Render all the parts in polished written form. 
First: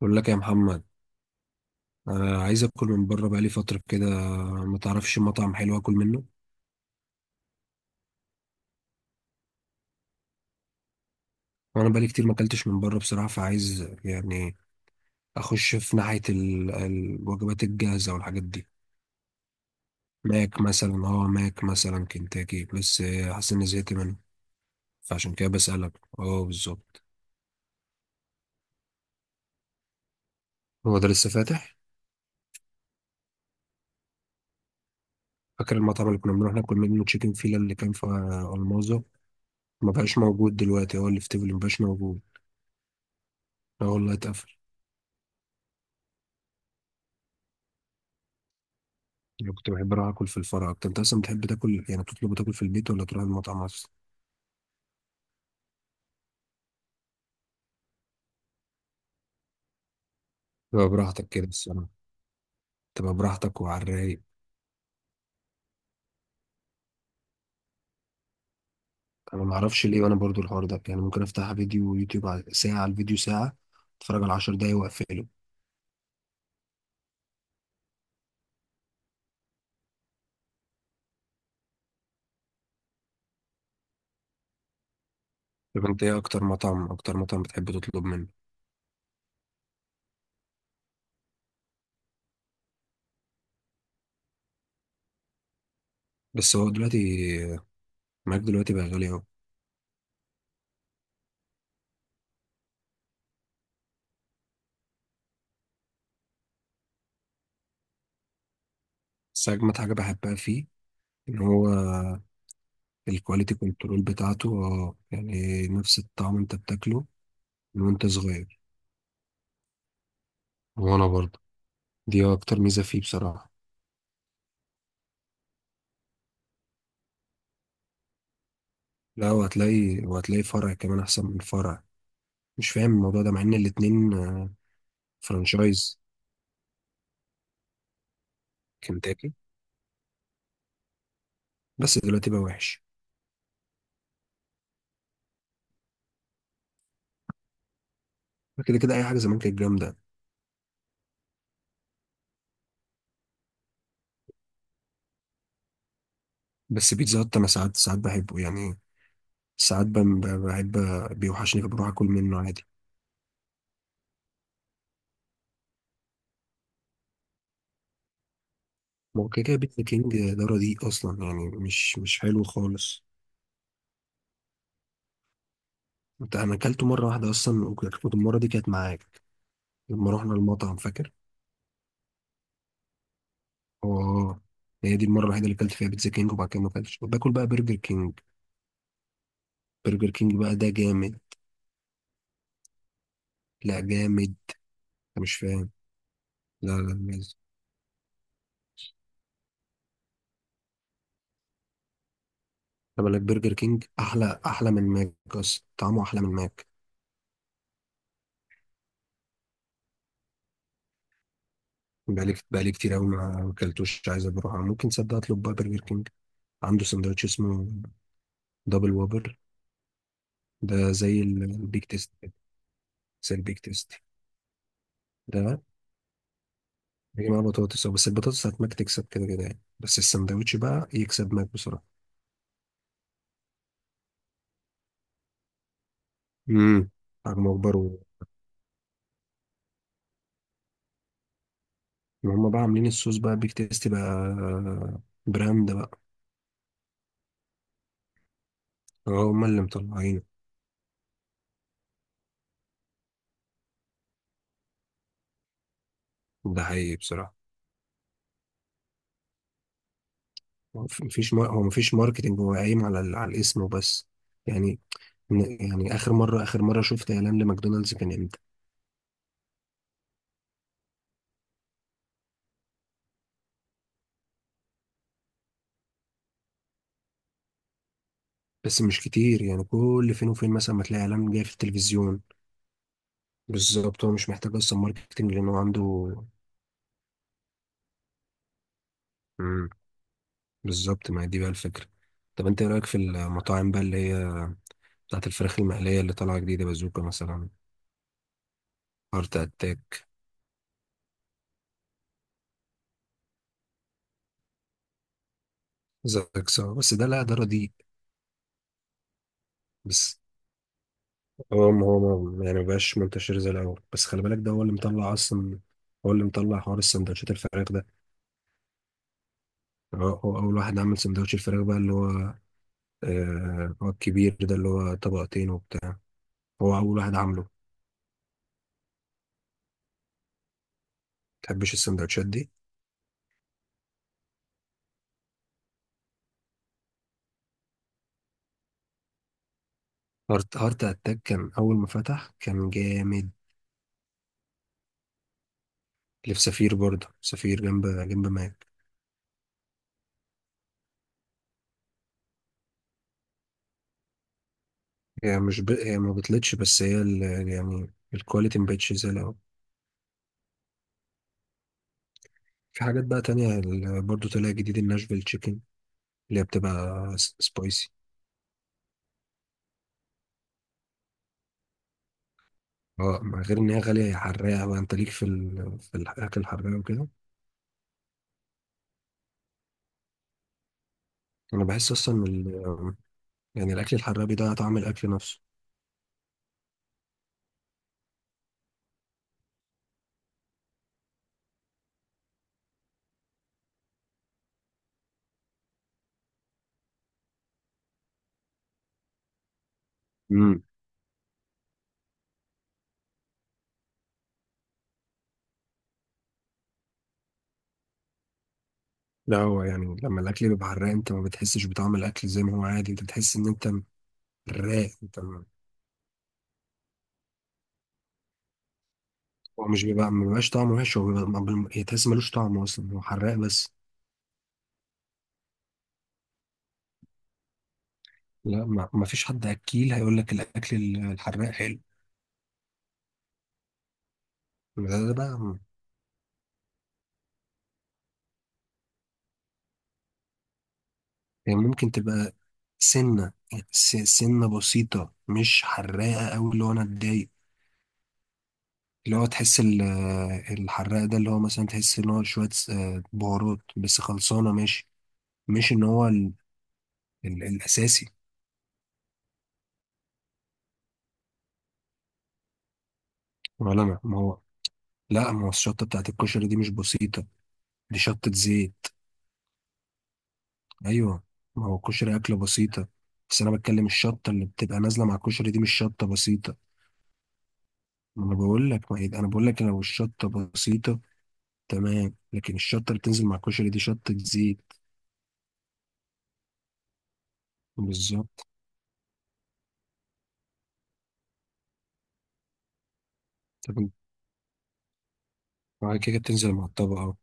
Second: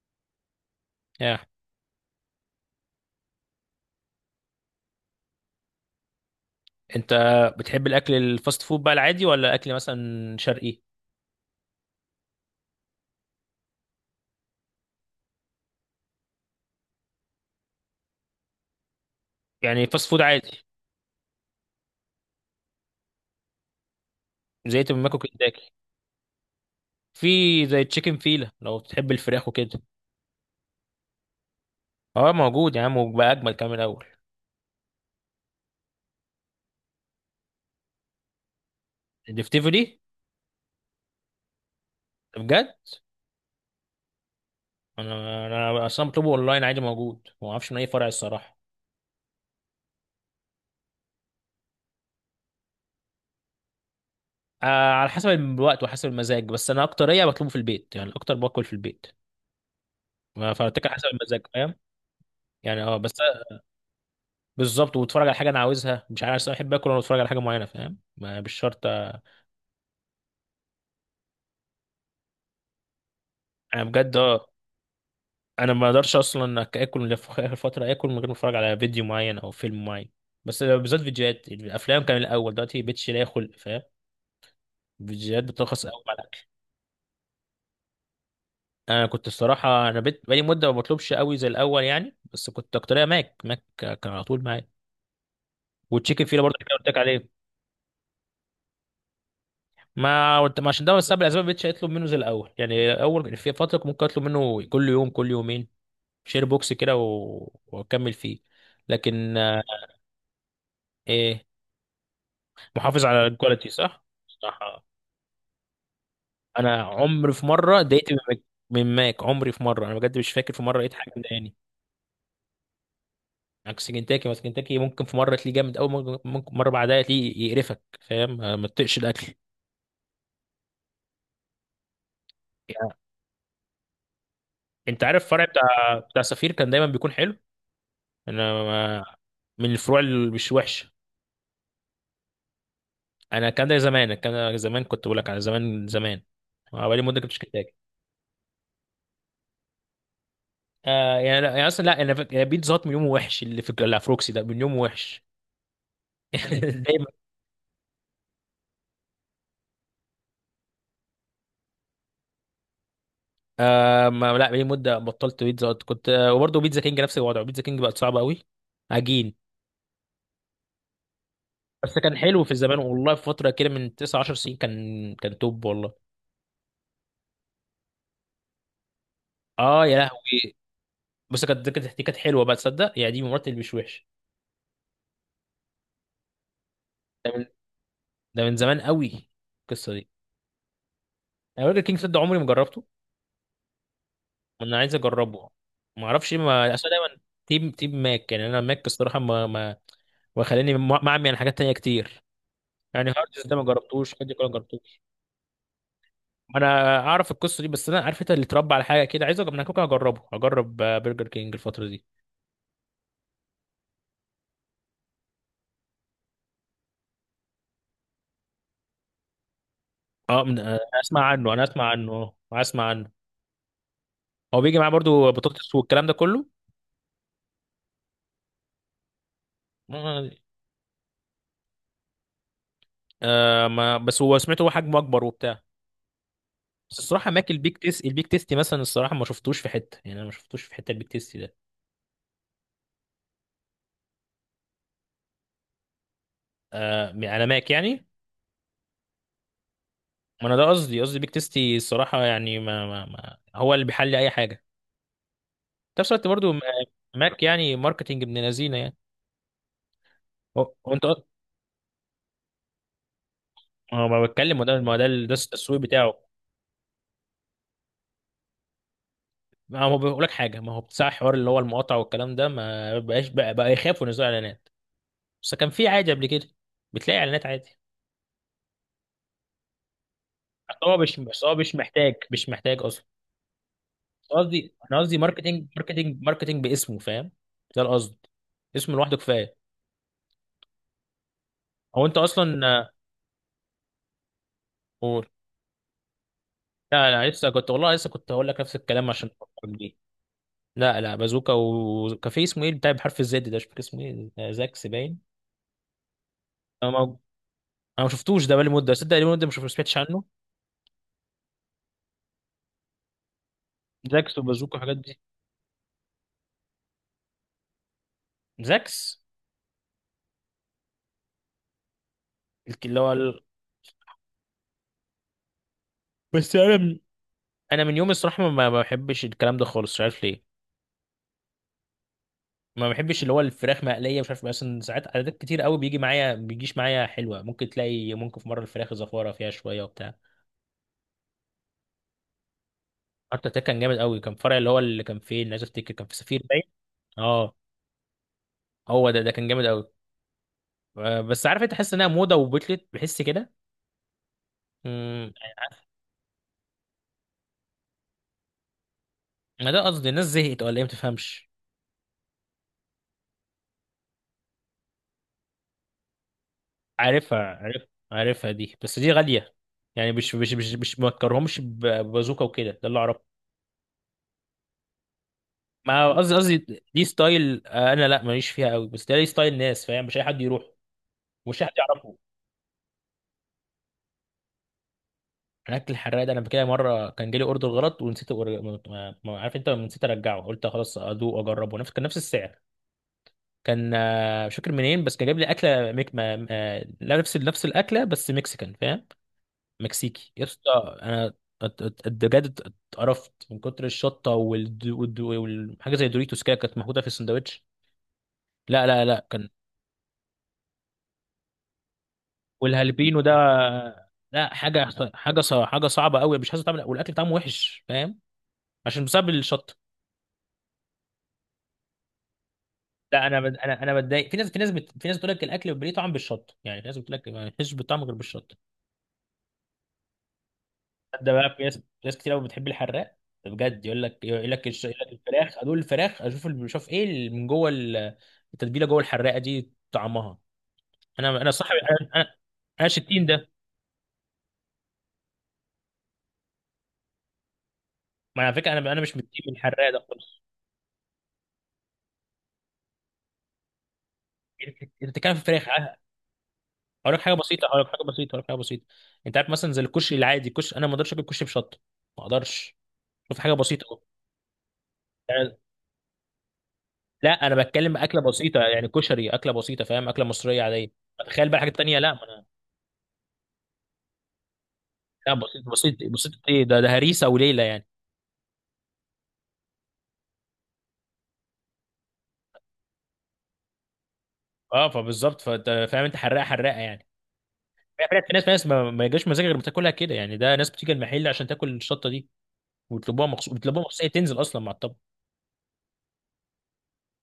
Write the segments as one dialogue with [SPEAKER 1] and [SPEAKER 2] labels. [SPEAKER 1] بقول لك يا محمد،
[SPEAKER 2] يا
[SPEAKER 1] انا عايز اكل من بره بقالي فتره كده. ما تعرفش مطعم حلو اكل منه؟
[SPEAKER 2] انت، بتحب الاكل الفاست فود بقى العادي ولا اكل مثلا شرقي؟
[SPEAKER 1] وانا بقالي كتير ما اكلتش من بره بصراحه، فعايز يعني اخش في ناحيه الوجبات الجاهزه والحاجات دي.
[SPEAKER 2] يعني فاست فود عادي؟
[SPEAKER 1] ماك مثلا كنتاكي، بس حاسس اني زهقت منه.
[SPEAKER 2] زي تمام
[SPEAKER 1] فعشان كده
[SPEAKER 2] كنتاكي.
[SPEAKER 1] بسالك. اه بالظبط.
[SPEAKER 2] في زي تشيكن فيلا لو بتحب الفراخ وكده.
[SPEAKER 1] هو ده لسه فاتح؟
[SPEAKER 2] اه موجود يا عم وبقى اجمل كمان من الاول.
[SPEAKER 1] فاكر المطعم اللي كنا بنروح ناكل منه تشيكن فيلا اللي كان في المازو؟
[SPEAKER 2] الدفتيفو
[SPEAKER 1] ما
[SPEAKER 2] دي؟
[SPEAKER 1] بقاش موجود دلوقتي، هو اللي في تيفلي ما بقاش موجود.
[SPEAKER 2] ده بجد؟
[SPEAKER 1] اه والله اتقفل.
[SPEAKER 2] انا اصلا بطلبه اونلاين عادي موجود، ما اعرفش من اي فرع الصراحه.
[SPEAKER 1] أنا كنت بحب أروح آكل في الفرع أكتر. أنت أصلا بتحب تاكل، يعني تطلب تاكل في البيت ولا تروح المطعم أصلا؟
[SPEAKER 2] آه على حسب الوقت وحسب المزاج، بس انا اكتريه بطلبه في البيت، يعني اكتر باكل في البيت. فبتاكل
[SPEAKER 1] تبقى
[SPEAKER 2] حسب
[SPEAKER 1] براحتك
[SPEAKER 2] المزاج،
[SPEAKER 1] كده
[SPEAKER 2] فاهم؟
[SPEAKER 1] الصراحة.
[SPEAKER 2] يعني اه بس.
[SPEAKER 1] تبقى براحتك وعلى الرايق.
[SPEAKER 2] بالظبط، واتفرج على حاجه انا عاوزها، مش عارف أصل انا بحب اكل وانا بتفرج على حاجه معينه، فاهم؟ مش شرط.
[SPEAKER 1] أنا معرفش ليه، وأنا برضو الحوار ده يعني ممكن أفتح فيديو يوتيوب ساعة على الفيديو ساعة.
[SPEAKER 2] انا بجد
[SPEAKER 1] أتفرج على
[SPEAKER 2] اه.
[SPEAKER 1] عشر دقايق وأقفله.
[SPEAKER 2] انا ما اقدرش اصلا اكل في اخر فتره اكل من غير ما اتفرج على فيديو معين او فيلم معين. بس بالذات فيديوهات الافلام كان الاول، دلوقتي بقتش لاقي خلق، فاهم؟ فيديوهات بترخص
[SPEAKER 1] طب
[SPEAKER 2] قوي
[SPEAKER 1] أنت إيه
[SPEAKER 2] على
[SPEAKER 1] أكتر
[SPEAKER 2] الاكل.
[SPEAKER 1] مطعم أكتر مطعم بتحب تطلب منه؟
[SPEAKER 2] انا كنت الصراحه، انا بقيت بقالي مده ما بطلبش قوي زي الاول يعني، بس كنت اكتريه ماك. ماك كان على طول معايا، والتشيكن فيلا برضه
[SPEAKER 1] بس هو
[SPEAKER 2] اللي قلت لك عليه.
[SPEAKER 1] دلوقتي، معاك دلوقتي بقى غالي أوي.
[SPEAKER 2] ما قلت- ما عشان ده بس الاسباب ما بقتش اطلب منه زي الاول يعني، اول في فتره كنت ممكن اطلب منه كل يوم كل يومين، شير بوكس كده واكمل فيه. لكن
[SPEAKER 1] بس أجمد حاجة بحبها فيه، إن
[SPEAKER 2] ايه؟
[SPEAKER 1] هو
[SPEAKER 2] محافظ على
[SPEAKER 1] الكواليتي
[SPEAKER 2] الكواليتي،
[SPEAKER 1] كنترول
[SPEAKER 2] صح؟ صح.
[SPEAKER 1] بتاعته، اه يعني نفس الطعم أنت
[SPEAKER 2] انا
[SPEAKER 1] بتاكله
[SPEAKER 2] عمري في مره
[SPEAKER 1] من وأنت
[SPEAKER 2] اتضايقت من ماك.
[SPEAKER 1] صغير.
[SPEAKER 2] من ماك. عمري في مره، انا بجد مش فاكر في مره لقيت
[SPEAKER 1] وأنا
[SPEAKER 2] حاجه
[SPEAKER 1] برضه،
[SPEAKER 2] مضايقاني.
[SPEAKER 1] دي أكتر ميزة فيه بصراحة.
[SPEAKER 2] عكس كنتاكي مثلا، كنتاكي ممكن في مره تلاقيه جامد قوي، ممكن مره بعدها تلاقيه يقرفك، فاهم؟ ما تطقش
[SPEAKER 1] لا
[SPEAKER 2] الاكل
[SPEAKER 1] وهتلاقي فرع كمان احسن من فرع. مش فاهم
[SPEAKER 2] يعني.
[SPEAKER 1] الموضوع ده مع ان الاتنين
[SPEAKER 2] انت عارف الفرع بتاع
[SPEAKER 1] فرانشايز
[SPEAKER 2] بتاع سفير كان دايما بيكون حلو. انا ما-
[SPEAKER 1] كنتاكي.
[SPEAKER 2] من الفروع اللي مش وحشه.
[SPEAKER 1] بس دلوقتي بقى وحش.
[SPEAKER 2] انا كان ده زمان، كان ده زمان، كنت بقول لك على زمان زمان. بقالي مده كنتش كنتاكي.
[SPEAKER 1] كده كده اي حاجه زمان كانت جامده.
[SPEAKER 2] آه يعني، لا يعني اصلا، لا يعني بيتزا هات من يومه وحش، اللي في اللي على فروكسي ده من يومه وحش.
[SPEAKER 1] بس
[SPEAKER 2] دايما.
[SPEAKER 1] بيتزا هات انا ساعات، ساعات بحبه يعني. ساعات بحب بيوحشني فبروح اكل منه عادي.
[SPEAKER 2] آه ما لا، بقالي مده بطلت بيتزا هت. كنت آه، وبرضه بيتزا كينج نفس الوضع، بيتزا كينج بقت صعبه قوي.
[SPEAKER 1] ما هو
[SPEAKER 2] عجين.
[SPEAKER 1] كده كده بيتزا كينج ده رديء اصلا، يعني
[SPEAKER 2] بس
[SPEAKER 1] مش
[SPEAKER 2] كان
[SPEAKER 1] مش حلو
[SPEAKER 2] حلو في الزمان
[SPEAKER 1] خالص.
[SPEAKER 2] والله، في فتره كده من 9 10 سنين كان كان توب والله.
[SPEAKER 1] انت انا اكلته مره واحده اصلا، وكانت المره دي كانت معاك
[SPEAKER 2] اه يا
[SPEAKER 1] لما رحنا
[SPEAKER 2] لهوي.
[SPEAKER 1] المطعم، فاكر؟
[SPEAKER 2] بس كانت، كانت دي كانت حلوه بقى، تصدق؟ يعني دي من المرات اللي مش وحش.
[SPEAKER 1] اه، هي دي المره الوحيده اللي اكلت فيها بيتزا كينج، وبعد كده ما اكلتش،
[SPEAKER 2] ده
[SPEAKER 1] باكل
[SPEAKER 2] من
[SPEAKER 1] بقى برجر كينج.
[SPEAKER 2] ده من زمان قوي القصه دي.
[SPEAKER 1] برجر كينج بقى ده جامد.
[SPEAKER 2] انا برجر كينج صدق عمري ما جربته.
[SPEAKER 1] لا جامد.
[SPEAKER 2] انا عايز
[SPEAKER 1] أنا مش
[SPEAKER 2] اجربه.
[SPEAKER 1] فاهم.
[SPEAKER 2] ما اعرفش إيه،
[SPEAKER 1] لا
[SPEAKER 2] ما اصل
[SPEAKER 1] لا
[SPEAKER 2] أنا دايما
[SPEAKER 1] لازم.
[SPEAKER 2] تيم ماك. يعني انا ماك الصراحه ما، وخلاني معمي عن حاجات تانية كتير.
[SPEAKER 1] طب
[SPEAKER 2] يعني
[SPEAKER 1] أنا
[SPEAKER 2] هاردز
[SPEAKER 1] برجر
[SPEAKER 2] ده ما
[SPEAKER 1] كينج
[SPEAKER 2] جربتوش، حد
[SPEAKER 1] أحلى،
[SPEAKER 2] كله
[SPEAKER 1] أحلى من
[SPEAKER 2] جربتوش؟
[SPEAKER 1] ماك أصلا، طعمه أحلى من ماك.
[SPEAKER 2] انا اعرف القصه دي، بس انا عارف انت اللي اتربى على حاجه كده. عايز اجرب انا كوكا، هجرب برجر كينج الفتره دي.
[SPEAKER 1] بقالي كتير أوي ما أكلتوش، عايز أروح. ممكن تصدق أطلب بقى برجر كينج. عنده سندوتش اسمه دبل وابر.
[SPEAKER 2] اه من... آه،
[SPEAKER 1] ده زي
[SPEAKER 2] اسمع عنه، انا اسمع
[SPEAKER 1] البيك تيست
[SPEAKER 2] عنه،
[SPEAKER 1] كده،
[SPEAKER 2] اه اسمع عنه.
[SPEAKER 1] زي البيك تيست.
[SPEAKER 2] هو بيجي معاه برضو
[SPEAKER 1] ده
[SPEAKER 2] بطاطس والكلام ده كله.
[SPEAKER 1] بيجي معاه بطاطس، أو بس البطاطس بتاعت ماك تكسب كده كده يعني، بس
[SPEAKER 2] آه.
[SPEAKER 1] السندوتش بقى يكسب ماك بصراحة.
[SPEAKER 2] آه، ما بس هو سمعته، هو حجمه اكبر وبتاع.
[SPEAKER 1] امم.
[SPEAKER 2] بس الصراحه ماك،
[SPEAKER 1] حجمه أكبر
[SPEAKER 2] البيك تيستي مثلا الصراحه ما شفتوش في حته، يعني انا ما شفتوش في حته البيك تيستي ده.
[SPEAKER 1] وهم بقى عاملين الصوص بقى بيك تيست بقى، براند بقى.
[SPEAKER 2] آه على ماك يعني.
[SPEAKER 1] اه هما اللي مطلعينه.
[SPEAKER 2] ما انا ده قصدي، قصدي بيك تيستي الصراحه، يعني ما هو اللي بيحل اي حاجه في نفس الوقت برضو
[SPEAKER 1] ده حقيقي بصراحة.
[SPEAKER 2] ماك. يعني ماركتينج ابن لذينه يعني. هو-
[SPEAKER 1] هو
[SPEAKER 2] هو
[SPEAKER 1] مف-
[SPEAKER 2] انت،
[SPEAKER 1] مفيش مار... هو مفيش ماركتينج، هو قايم على الاسم وبس.
[SPEAKER 2] هو ما بتكلم
[SPEAKER 1] يعني
[SPEAKER 2] وده ما ده ده التسويق
[SPEAKER 1] يعني آخر
[SPEAKER 2] بتاعه.
[SPEAKER 1] مرة آخر مرة شفت إعلان لماكدونالدز كان إمتى؟
[SPEAKER 2] ما هو بيقول لك حاجه، ما هو بتاع حوار اللي هو المقاطعه والكلام ده، ما بقاش بقى يخافوا ينزلوا اعلانات. بس كان في عادي قبل كده، بتلاقي اعلانات عادي.
[SPEAKER 1] بس مش كتير يعني، كل فين وفين مثلا
[SPEAKER 2] بس
[SPEAKER 1] ما
[SPEAKER 2] هو
[SPEAKER 1] تلاقي
[SPEAKER 2] مش
[SPEAKER 1] إعلان
[SPEAKER 2] بس
[SPEAKER 1] جاي في
[SPEAKER 2] هو مش محتاج،
[SPEAKER 1] التلفزيون.
[SPEAKER 2] مش محتاج اصلا.
[SPEAKER 1] بالظبط هو
[SPEAKER 2] بس
[SPEAKER 1] مش محتاج
[SPEAKER 2] قصدي
[SPEAKER 1] أصلا
[SPEAKER 2] انا قصدي،
[SPEAKER 1] ماركتينج، لأن هو
[SPEAKER 2] ماركتنج
[SPEAKER 1] عنده.
[SPEAKER 2] ماركتنج ماركتنج باسمه، فاهم؟ ده القصد، اسمه لوحده كفايه.
[SPEAKER 1] مم. بالظبط ما هي دي بقى الفكرة.
[SPEAKER 2] هو انت
[SPEAKER 1] طب أنت
[SPEAKER 2] اصلا
[SPEAKER 1] إيه رأيك في المطاعم بقى اللي هي
[SPEAKER 2] قول.
[SPEAKER 1] بتاعت الفراخ المقلية اللي طالعة جديدة، بازوكا
[SPEAKER 2] لا لا
[SPEAKER 1] مثلا؟
[SPEAKER 2] لسه كنت والله، لسه كنت هقول لك نفس الكلام عشان
[SPEAKER 1] هارت
[SPEAKER 2] أفكر دي.
[SPEAKER 1] أتاك.
[SPEAKER 2] لا لا بازوكا، وكافيه اسمه ايه بتاع بحرف الزد ده مش فاكر اسمه ايه، زاكس باين.
[SPEAKER 1] زاكسا، بس ده لا ده رديء.
[SPEAKER 2] انا ما شفتوش ده بقالي مده، صدق بقالي مده ما سمعتش
[SPEAKER 1] بس
[SPEAKER 2] عنه.
[SPEAKER 1] هو يعني مبقاش منتشر زي الأول، بس خلي
[SPEAKER 2] زاكس
[SPEAKER 1] بالك ده هو اللي
[SPEAKER 2] وبازوكا والحاجات
[SPEAKER 1] مطلع
[SPEAKER 2] دي.
[SPEAKER 1] أصلا. هو اللي مطلع حوار السندوتشات الفراخ ده.
[SPEAKER 2] زاكس.
[SPEAKER 1] هو أول واحد عمل سندوتش الفراخ بقى اللي هو،
[SPEAKER 2] الك- اللي هو ال...
[SPEAKER 1] آه هو الكبير ده اللي هو طبقتين وبتاع.
[SPEAKER 2] بس انا
[SPEAKER 1] هو
[SPEAKER 2] من...
[SPEAKER 1] أول واحد عامله.
[SPEAKER 2] انا من يوم الصراحه ما بحبش الكلام ده خالص، مش عارف ليه.
[SPEAKER 1] متحبش السندوتشات دي؟
[SPEAKER 2] ما بحبش اللي هو الفراخ مقليه، مش عارف، مثلا ساعات عادات كتير قوي بيجي معايا ما بيجيش معايا حلوه. ممكن تلاقي ممكن في مره الفراخ زفاره فيها شويه وبتاع.
[SPEAKER 1] هارت أتاك كان أول ما فتح كان جامد.
[SPEAKER 2] حتى ده كان جامد قوي، كان فرع اللي هو اللي كان فين؟ عايز افتكر كان في
[SPEAKER 1] اللي في
[SPEAKER 2] سفير باين.
[SPEAKER 1] سفير برضه،
[SPEAKER 2] اه،
[SPEAKER 1] سفير جنب جنب ماك.
[SPEAKER 2] هو ده ده كان جامد قوي. بس عارف انت، تحس انها موضه وبتلت، بحس كده. امم
[SPEAKER 1] هي ما بتلتش، بس هي يعني الكواليتي مبقتش زي الأول.
[SPEAKER 2] ما ده قصدي، الناس زهقت ولا ايه ما تفهمش.
[SPEAKER 1] في حاجات بقى تانية برضه طلع جديد الناشفيل تشيكن، اللي هي بتبقى
[SPEAKER 2] عارفها عارف،
[SPEAKER 1] سبايسي.
[SPEAKER 2] عارفها دي بس دي غالية. يعني مش ما اكرهمش ببازوكا وكده، ده اللي
[SPEAKER 1] اه،
[SPEAKER 2] اعرفه.
[SPEAKER 1] مع غير ان هي غاليه، هي حراقه بقى، انت ليك في
[SPEAKER 2] ما قصدي
[SPEAKER 1] الاكل الحراق
[SPEAKER 2] قصدي دي
[SPEAKER 1] وكده؟
[SPEAKER 2] ستايل، انا لا ماليش فيها قوي، بس ده ليه ستايل ناس، فاهم؟ مش اي حد يروح ومش
[SPEAKER 1] انا
[SPEAKER 2] اي حد
[SPEAKER 1] بحس اصلا
[SPEAKER 2] يعرفه.
[SPEAKER 1] ان يعني الاكل الحراق بيضيع طعم الاكل نفسه.
[SPEAKER 2] الاكل الحراق ده انا كده مره كان جالي اوردر غلط ونسيت عارف انت، نسيت ارجعه قلت خلاص ادوق واجربه، نفس كان نفس السعر. كان مش فاكر منين، بس كان جايب لي اكله ميك ما لا، نفس الاكله بس مكسيكان فاهم، مكسيكي يا
[SPEAKER 1] امم.
[SPEAKER 2] اسطى. انا بجد اتقرفت من كتر الشطه والحاجه زي دوريتوس كده كانت محطوطه في السندوتش. لا لا لا
[SPEAKER 1] لا
[SPEAKER 2] كان،
[SPEAKER 1] هو يعني لما الاكل بيبقى حراق انت ما بتحسش بطعم الاكل زي ما هو عادي، انت
[SPEAKER 2] والهالبينو ده
[SPEAKER 1] بتحس ان انت
[SPEAKER 2] لا حاجه،
[SPEAKER 1] حراق، انت ما-
[SPEAKER 2] حاجه صعبه قوي، مش عايز تعمل والاكل طعمه وحش، فاهم؟ عشان بسبب
[SPEAKER 1] هو
[SPEAKER 2] الشطه.
[SPEAKER 1] مش بيبقى ما بيبقاش طعمه وحش، هو بيبقى ما بال- تحس ملوش طعم اصلا، هو
[SPEAKER 2] لا
[SPEAKER 1] حراق
[SPEAKER 2] انا بد-
[SPEAKER 1] بس.
[SPEAKER 2] انا انا بتضايق. في ناس، في ناس بتقول لك الاكل بيبقى ليه طعم بالشطه، يعني في ناس بتقول لك ما فيش طعم غير بالشطه.
[SPEAKER 1] لا ما فيش حد اكيل هيقول لك الاكل
[SPEAKER 2] ده
[SPEAKER 1] الحراق
[SPEAKER 2] بقى، في
[SPEAKER 1] حلو.
[SPEAKER 2] ناس، ناس كتير قوي بتحب الحراق، بجد. يقول لك، يقول
[SPEAKER 1] ده,
[SPEAKER 2] لك
[SPEAKER 1] ده
[SPEAKER 2] الفراخ
[SPEAKER 1] بقى
[SPEAKER 2] ادوق الفراخ اشوف بشوف ايه اللي من جوه التتبيله جوه، الحراقه دي طعمها. انا انا
[SPEAKER 1] يعني
[SPEAKER 2] صاحب
[SPEAKER 1] ممكن
[SPEAKER 2] انا انا
[SPEAKER 1] تبقى
[SPEAKER 2] أنا مش التيم
[SPEAKER 1] سنه
[SPEAKER 2] ده.
[SPEAKER 1] يعني سنه بسيطه مش حراقه قوي اللي هو انا اتضايق.
[SPEAKER 2] ما على فكره انا، انا مش
[SPEAKER 1] اللي
[SPEAKER 2] من
[SPEAKER 1] هو
[SPEAKER 2] التيم
[SPEAKER 1] تحس
[SPEAKER 2] الحراق ده خالص.
[SPEAKER 1] الحراق ده اللي هو مثلا تحس ان هو شوية بهارات بس خلصانة
[SPEAKER 2] انت
[SPEAKER 1] ماشي.
[SPEAKER 2] بتتكلم في الفراخ
[SPEAKER 1] مش ان هو ال
[SPEAKER 2] اقول لك حاجه
[SPEAKER 1] ال
[SPEAKER 2] بسيطه،
[SPEAKER 1] الاساسي.
[SPEAKER 2] انت عارف مثلا زي الكشري العادي، الكشري انا ما اقدرش اكل كشري بشطه، ما اقدرش. شوف حاجه
[SPEAKER 1] ولا
[SPEAKER 2] بسيطه
[SPEAKER 1] ما
[SPEAKER 2] أهو.
[SPEAKER 1] ما هو. لا ما هو
[SPEAKER 2] يعني-
[SPEAKER 1] الشطة بتاعت الكشري دي مش بسيطة،
[SPEAKER 2] لا انا بتكلم
[SPEAKER 1] دي
[SPEAKER 2] اكله
[SPEAKER 1] شطة
[SPEAKER 2] بسيطه،
[SPEAKER 1] زيت.
[SPEAKER 2] يعني كشري اكله بسيطه فاهم، اكله مصريه عاديه.
[SPEAKER 1] ايوه.
[SPEAKER 2] تخيل بقى
[SPEAKER 1] ما
[SPEAKER 2] حاجه
[SPEAKER 1] هو
[SPEAKER 2] تانية.
[SPEAKER 1] الكشري
[SPEAKER 2] لا
[SPEAKER 1] اكلة بسيطة، بس انا بتكلم الشطة اللي بتبقى نازلة مع
[SPEAKER 2] لا،
[SPEAKER 1] الكشري دي
[SPEAKER 2] بسيط
[SPEAKER 1] مش
[SPEAKER 2] بسيط
[SPEAKER 1] شطة
[SPEAKER 2] بسيط
[SPEAKER 1] بسيطة.
[SPEAKER 2] ايه ده؟ ده هريسه وليله يعني.
[SPEAKER 1] ما انا بقول لك ما هي- انا بقول لك لو الشطة بسيطة تمام، لكن الشطة اللي بتنزل مع الكشري دي شطة زيت.
[SPEAKER 2] اه فبالظبط، فانت فاهم، انت حراقه يعني.
[SPEAKER 1] بالظبط.
[SPEAKER 2] في ناس ما يجاش مزاجها غير بتاكلها كده يعني، ده ناس بتيجي المحل عشان تاكل الشطه دي، ويطلبوها مخصوص،
[SPEAKER 1] طب
[SPEAKER 2] بيطلبوها
[SPEAKER 1] انت-
[SPEAKER 2] مخصوص، هي تنزل اصلا مع الطبق.
[SPEAKER 1] بعد كده بتنزل مع الطبق أهو.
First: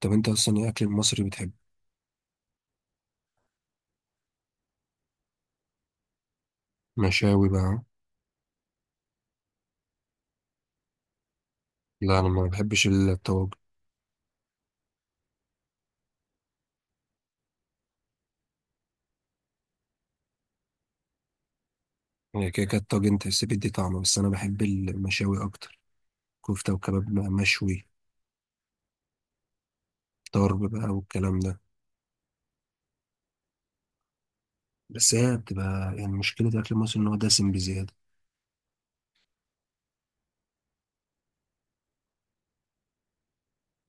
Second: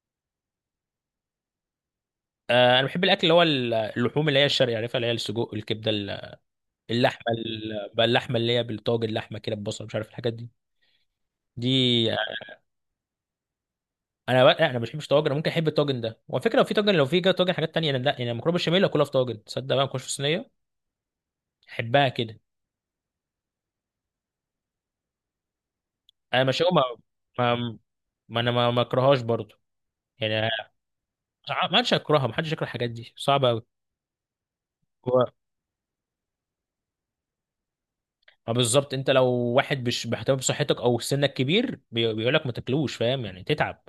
[SPEAKER 1] طب انت اصلا ايه اكل المصري بتحبه؟
[SPEAKER 2] آه انا بحب الاكل اللي هو اللحوم اللي هي الشرقي، عارفها، اللي هي السجق الكبده اللحمه
[SPEAKER 1] مشاوي بقى.
[SPEAKER 2] بقى اللحمه اللي هي بالطاجن، اللحمه كده ببصل، مش عارف الحاجات دي دي.
[SPEAKER 1] لا انا ما بحبش الطواجن.
[SPEAKER 2] انا بقى لا، انا ما بحبش طاجن. أنا ممكن احب الطاجن ده، وعلى فكره لو في طاجن، لو في طاجن حاجات تانيه انا لا. يعني مكرونه بشاميل اكلها في طاجن، تصدق بقى، ما اكلش في صينيه، احبها كده.
[SPEAKER 1] يعني كده كده الطاجن تحس بيدي طعم، بس انا بحب المشاوي اكتر.
[SPEAKER 2] انا مش
[SPEAKER 1] كفته
[SPEAKER 2] ما
[SPEAKER 1] وكباب بقى
[SPEAKER 2] ما
[SPEAKER 1] مشوي.
[SPEAKER 2] ما انا ما اكرهاش برضو يعني.
[SPEAKER 1] طرب بقى والكلام ده.
[SPEAKER 2] ما حدش هيكرهها، ما حدش يكره، الحاجات دي صعبه قوي.
[SPEAKER 1] بس
[SPEAKER 2] هو
[SPEAKER 1] هي بتبقى يعني مشكله الاكل المصري ان هو دسم بزياده.
[SPEAKER 2] ما بالظبط، انت لو واحد مش بيهتم بصحتك او سنك كبير، بيقول لك ما تاكلوش، فاهم؟ يعني تتعب،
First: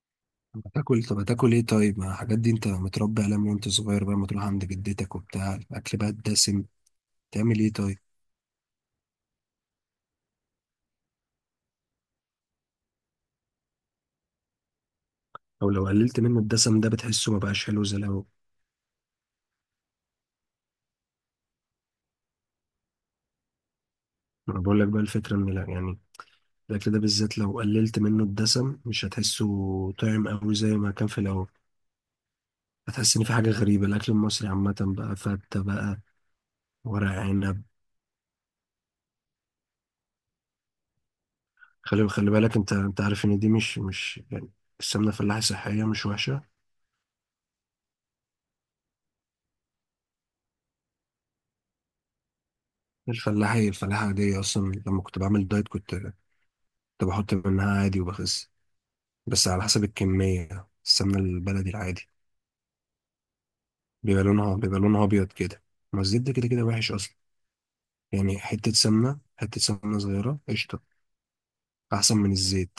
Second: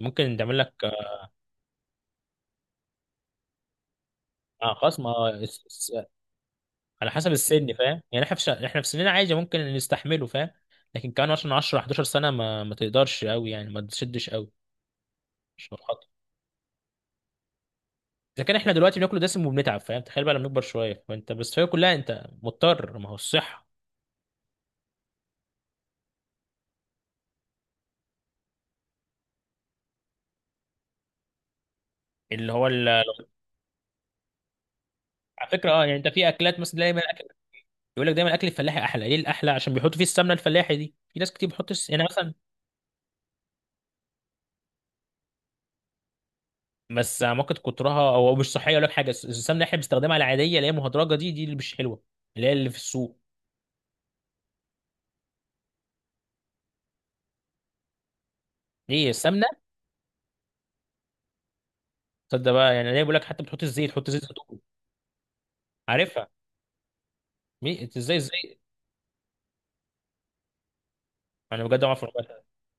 [SPEAKER 2] ممكن تعمل
[SPEAKER 1] طب
[SPEAKER 2] لك.
[SPEAKER 1] هتاكل طب هتاكل ايه طيب؟ ما الحاجات دي انت متربي عليها من وانت صغير بقى، ما تروح عند
[SPEAKER 2] خلاص
[SPEAKER 1] جدتك
[SPEAKER 2] ما
[SPEAKER 1] وبتاع، الاكل بقى الدسم.
[SPEAKER 2] على حسب
[SPEAKER 1] تعمل
[SPEAKER 2] السن،
[SPEAKER 1] ايه طيب؟
[SPEAKER 2] فاهم؟ يعني احنا في احنا في سننا عادي ممكن نستحمله، فاهم؟ لكن كمان عشان 10 11 سنه ما تقدرش قوي، يعني ما تشدش قوي، مش
[SPEAKER 1] او لو
[SPEAKER 2] هتخاطر.
[SPEAKER 1] قللت منه الدسم ده بتحسه ما بقاش حلو زي الاول.
[SPEAKER 2] اذا كان احنا دلوقتي بناكل دسم وبنتعب، فاهم؟ تخيل بقى لما نكبر شويه، فانت بس هي كلها، انت مضطر، ما هو الصحه.
[SPEAKER 1] ما أنا بقول لك بقى الفكره ان لا يعني الاكل ده بالذات لو قللت منه الدسم مش هتحسه طعم قوي زي ما كان في الاول.
[SPEAKER 2] اللي هو ال-
[SPEAKER 1] هتحس ان في حاجه غريبه. الاكل المصري عامه بقى
[SPEAKER 2] على
[SPEAKER 1] فته
[SPEAKER 2] فكره اه يعني،
[SPEAKER 1] بقى
[SPEAKER 2] انت في اكلات مثلا، دايما
[SPEAKER 1] ورق
[SPEAKER 2] اكل
[SPEAKER 1] عنب.
[SPEAKER 2] يقول لك دايما الاكل الفلاحي احلى. ليه الاحلى؟ عشان بيحطوا فيه السمنه الفلاحي دي، في ناس كتير بتحط يعني
[SPEAKER 1] خلي
[SPEAKER 2] مثلا.
[SPEAKER 1] بالك انت عارف ان دي مش يعني السمنه الفلاحي صحيه مش وحشه.
[SPEAKER 2] بس ممكن كترها او مش صحيه ولا حاجه، السمنه اللي احنا بنستخدمها العاديه اللي هي مهدرجه دي، دي اللي مش حلوه، اللي هي اللي في السوق.
[SPEAKER 1] الفلاحي الفلاحه عاديه اصلا، لما كنت بعمل دايت كنت بحط منها عادي وبخس،
[SPEAKER 2] ليه
[SPEAKER 1] بس
[SPEAKER 2] السمنه؟
[SPEAKER 1] على حسب الكميه. السمنه البلدي العادي
[SPEAKER 2] تصدق بقى، يعني ليه بيقول لك حتى بتحط الزيت، حط زيت
[SPEAKER 1] بيبقى لونها
[SPEAKER 2] زيتون،
[SPEAKER 1] بيبقى لونها ابيض كده. ما الزيت
[SPEAKER 2] عارفها.
[SPEAKER 1] ده كده كده وحش اصلا.
[SPEAKER 2] إنت ازاي
[SPEAKER 1] يعني
[SPEAKER 2] الزيت؟
[SPEAKER 1] حته سمنه صغيره قشطه
[SPEAKER 2] انا بجد ما اعرف
[SPEAKER 1] احسن من
[SPEAKER 2] أعملها.
[SPEAKER 1] الزيت.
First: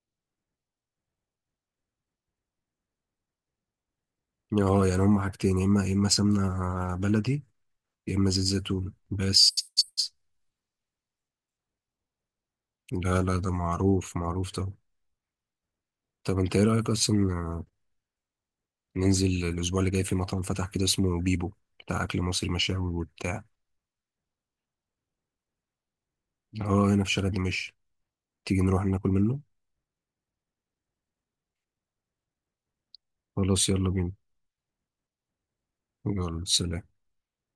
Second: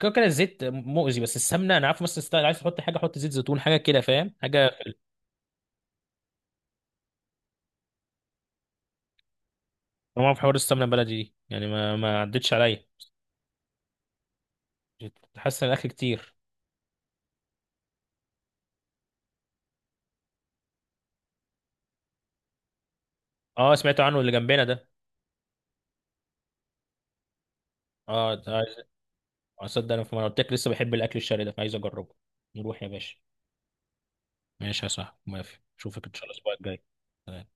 [SPEAKER 2] كده كده الزيت مؤذي، بس السمنه انا عارف، مثلا ستايل عايز تحط حاجه، حط زيت زيتون حاجه كده، فاهم؟ حاجه.
[SPEAKER 1] اه يعني هما حاجتين يا اما سمنه بلدي يا اما زيت زيتون بس.
[SPEAKER 2] طبعا في حوار السمنه البلدي دي، يعني ما عدتش عليا.
[SPEAKER 1] لا لا ده معروف معروف طبعا.
[SPEAKER 2] حاسس ان الاكل كتير.
[SPEAKER 1] طب انت ايه رأيك اصلا ننزل الاسبوع اللي جاي في مطعم فتح كده اسمه بيبو، بتاع اكل مصري مشاوي وبتاع.
[SPEAKER 2] اه سمعت عنه، اللي جنبنا ده؟
[SPEAKER 1] اه هنا في شارع دمشق.
[SPEAKER 2] اه
[SPEAKER 1] تيجي
[SPEAKER 2] ده.
[SPEAKER 1] نروح ناكل منه.
[SPEAKER 2] اصدق، انا في، ما أنا قلت لك لسه بحب الاكل الشرقي ده، فعايز اجربه. نروح يا باشا.
[SPEAKER 1] خلاص يلا بينا.
[SPEAKER 2] ماشي يا صاحبي، موافق، اشوفك ان شاء الله
[SPEAKER 1] يلا
[SPEAKER 2] الاسبوع
[SPEAKER 1] سلام.
[SPEAKER 2] الجاي.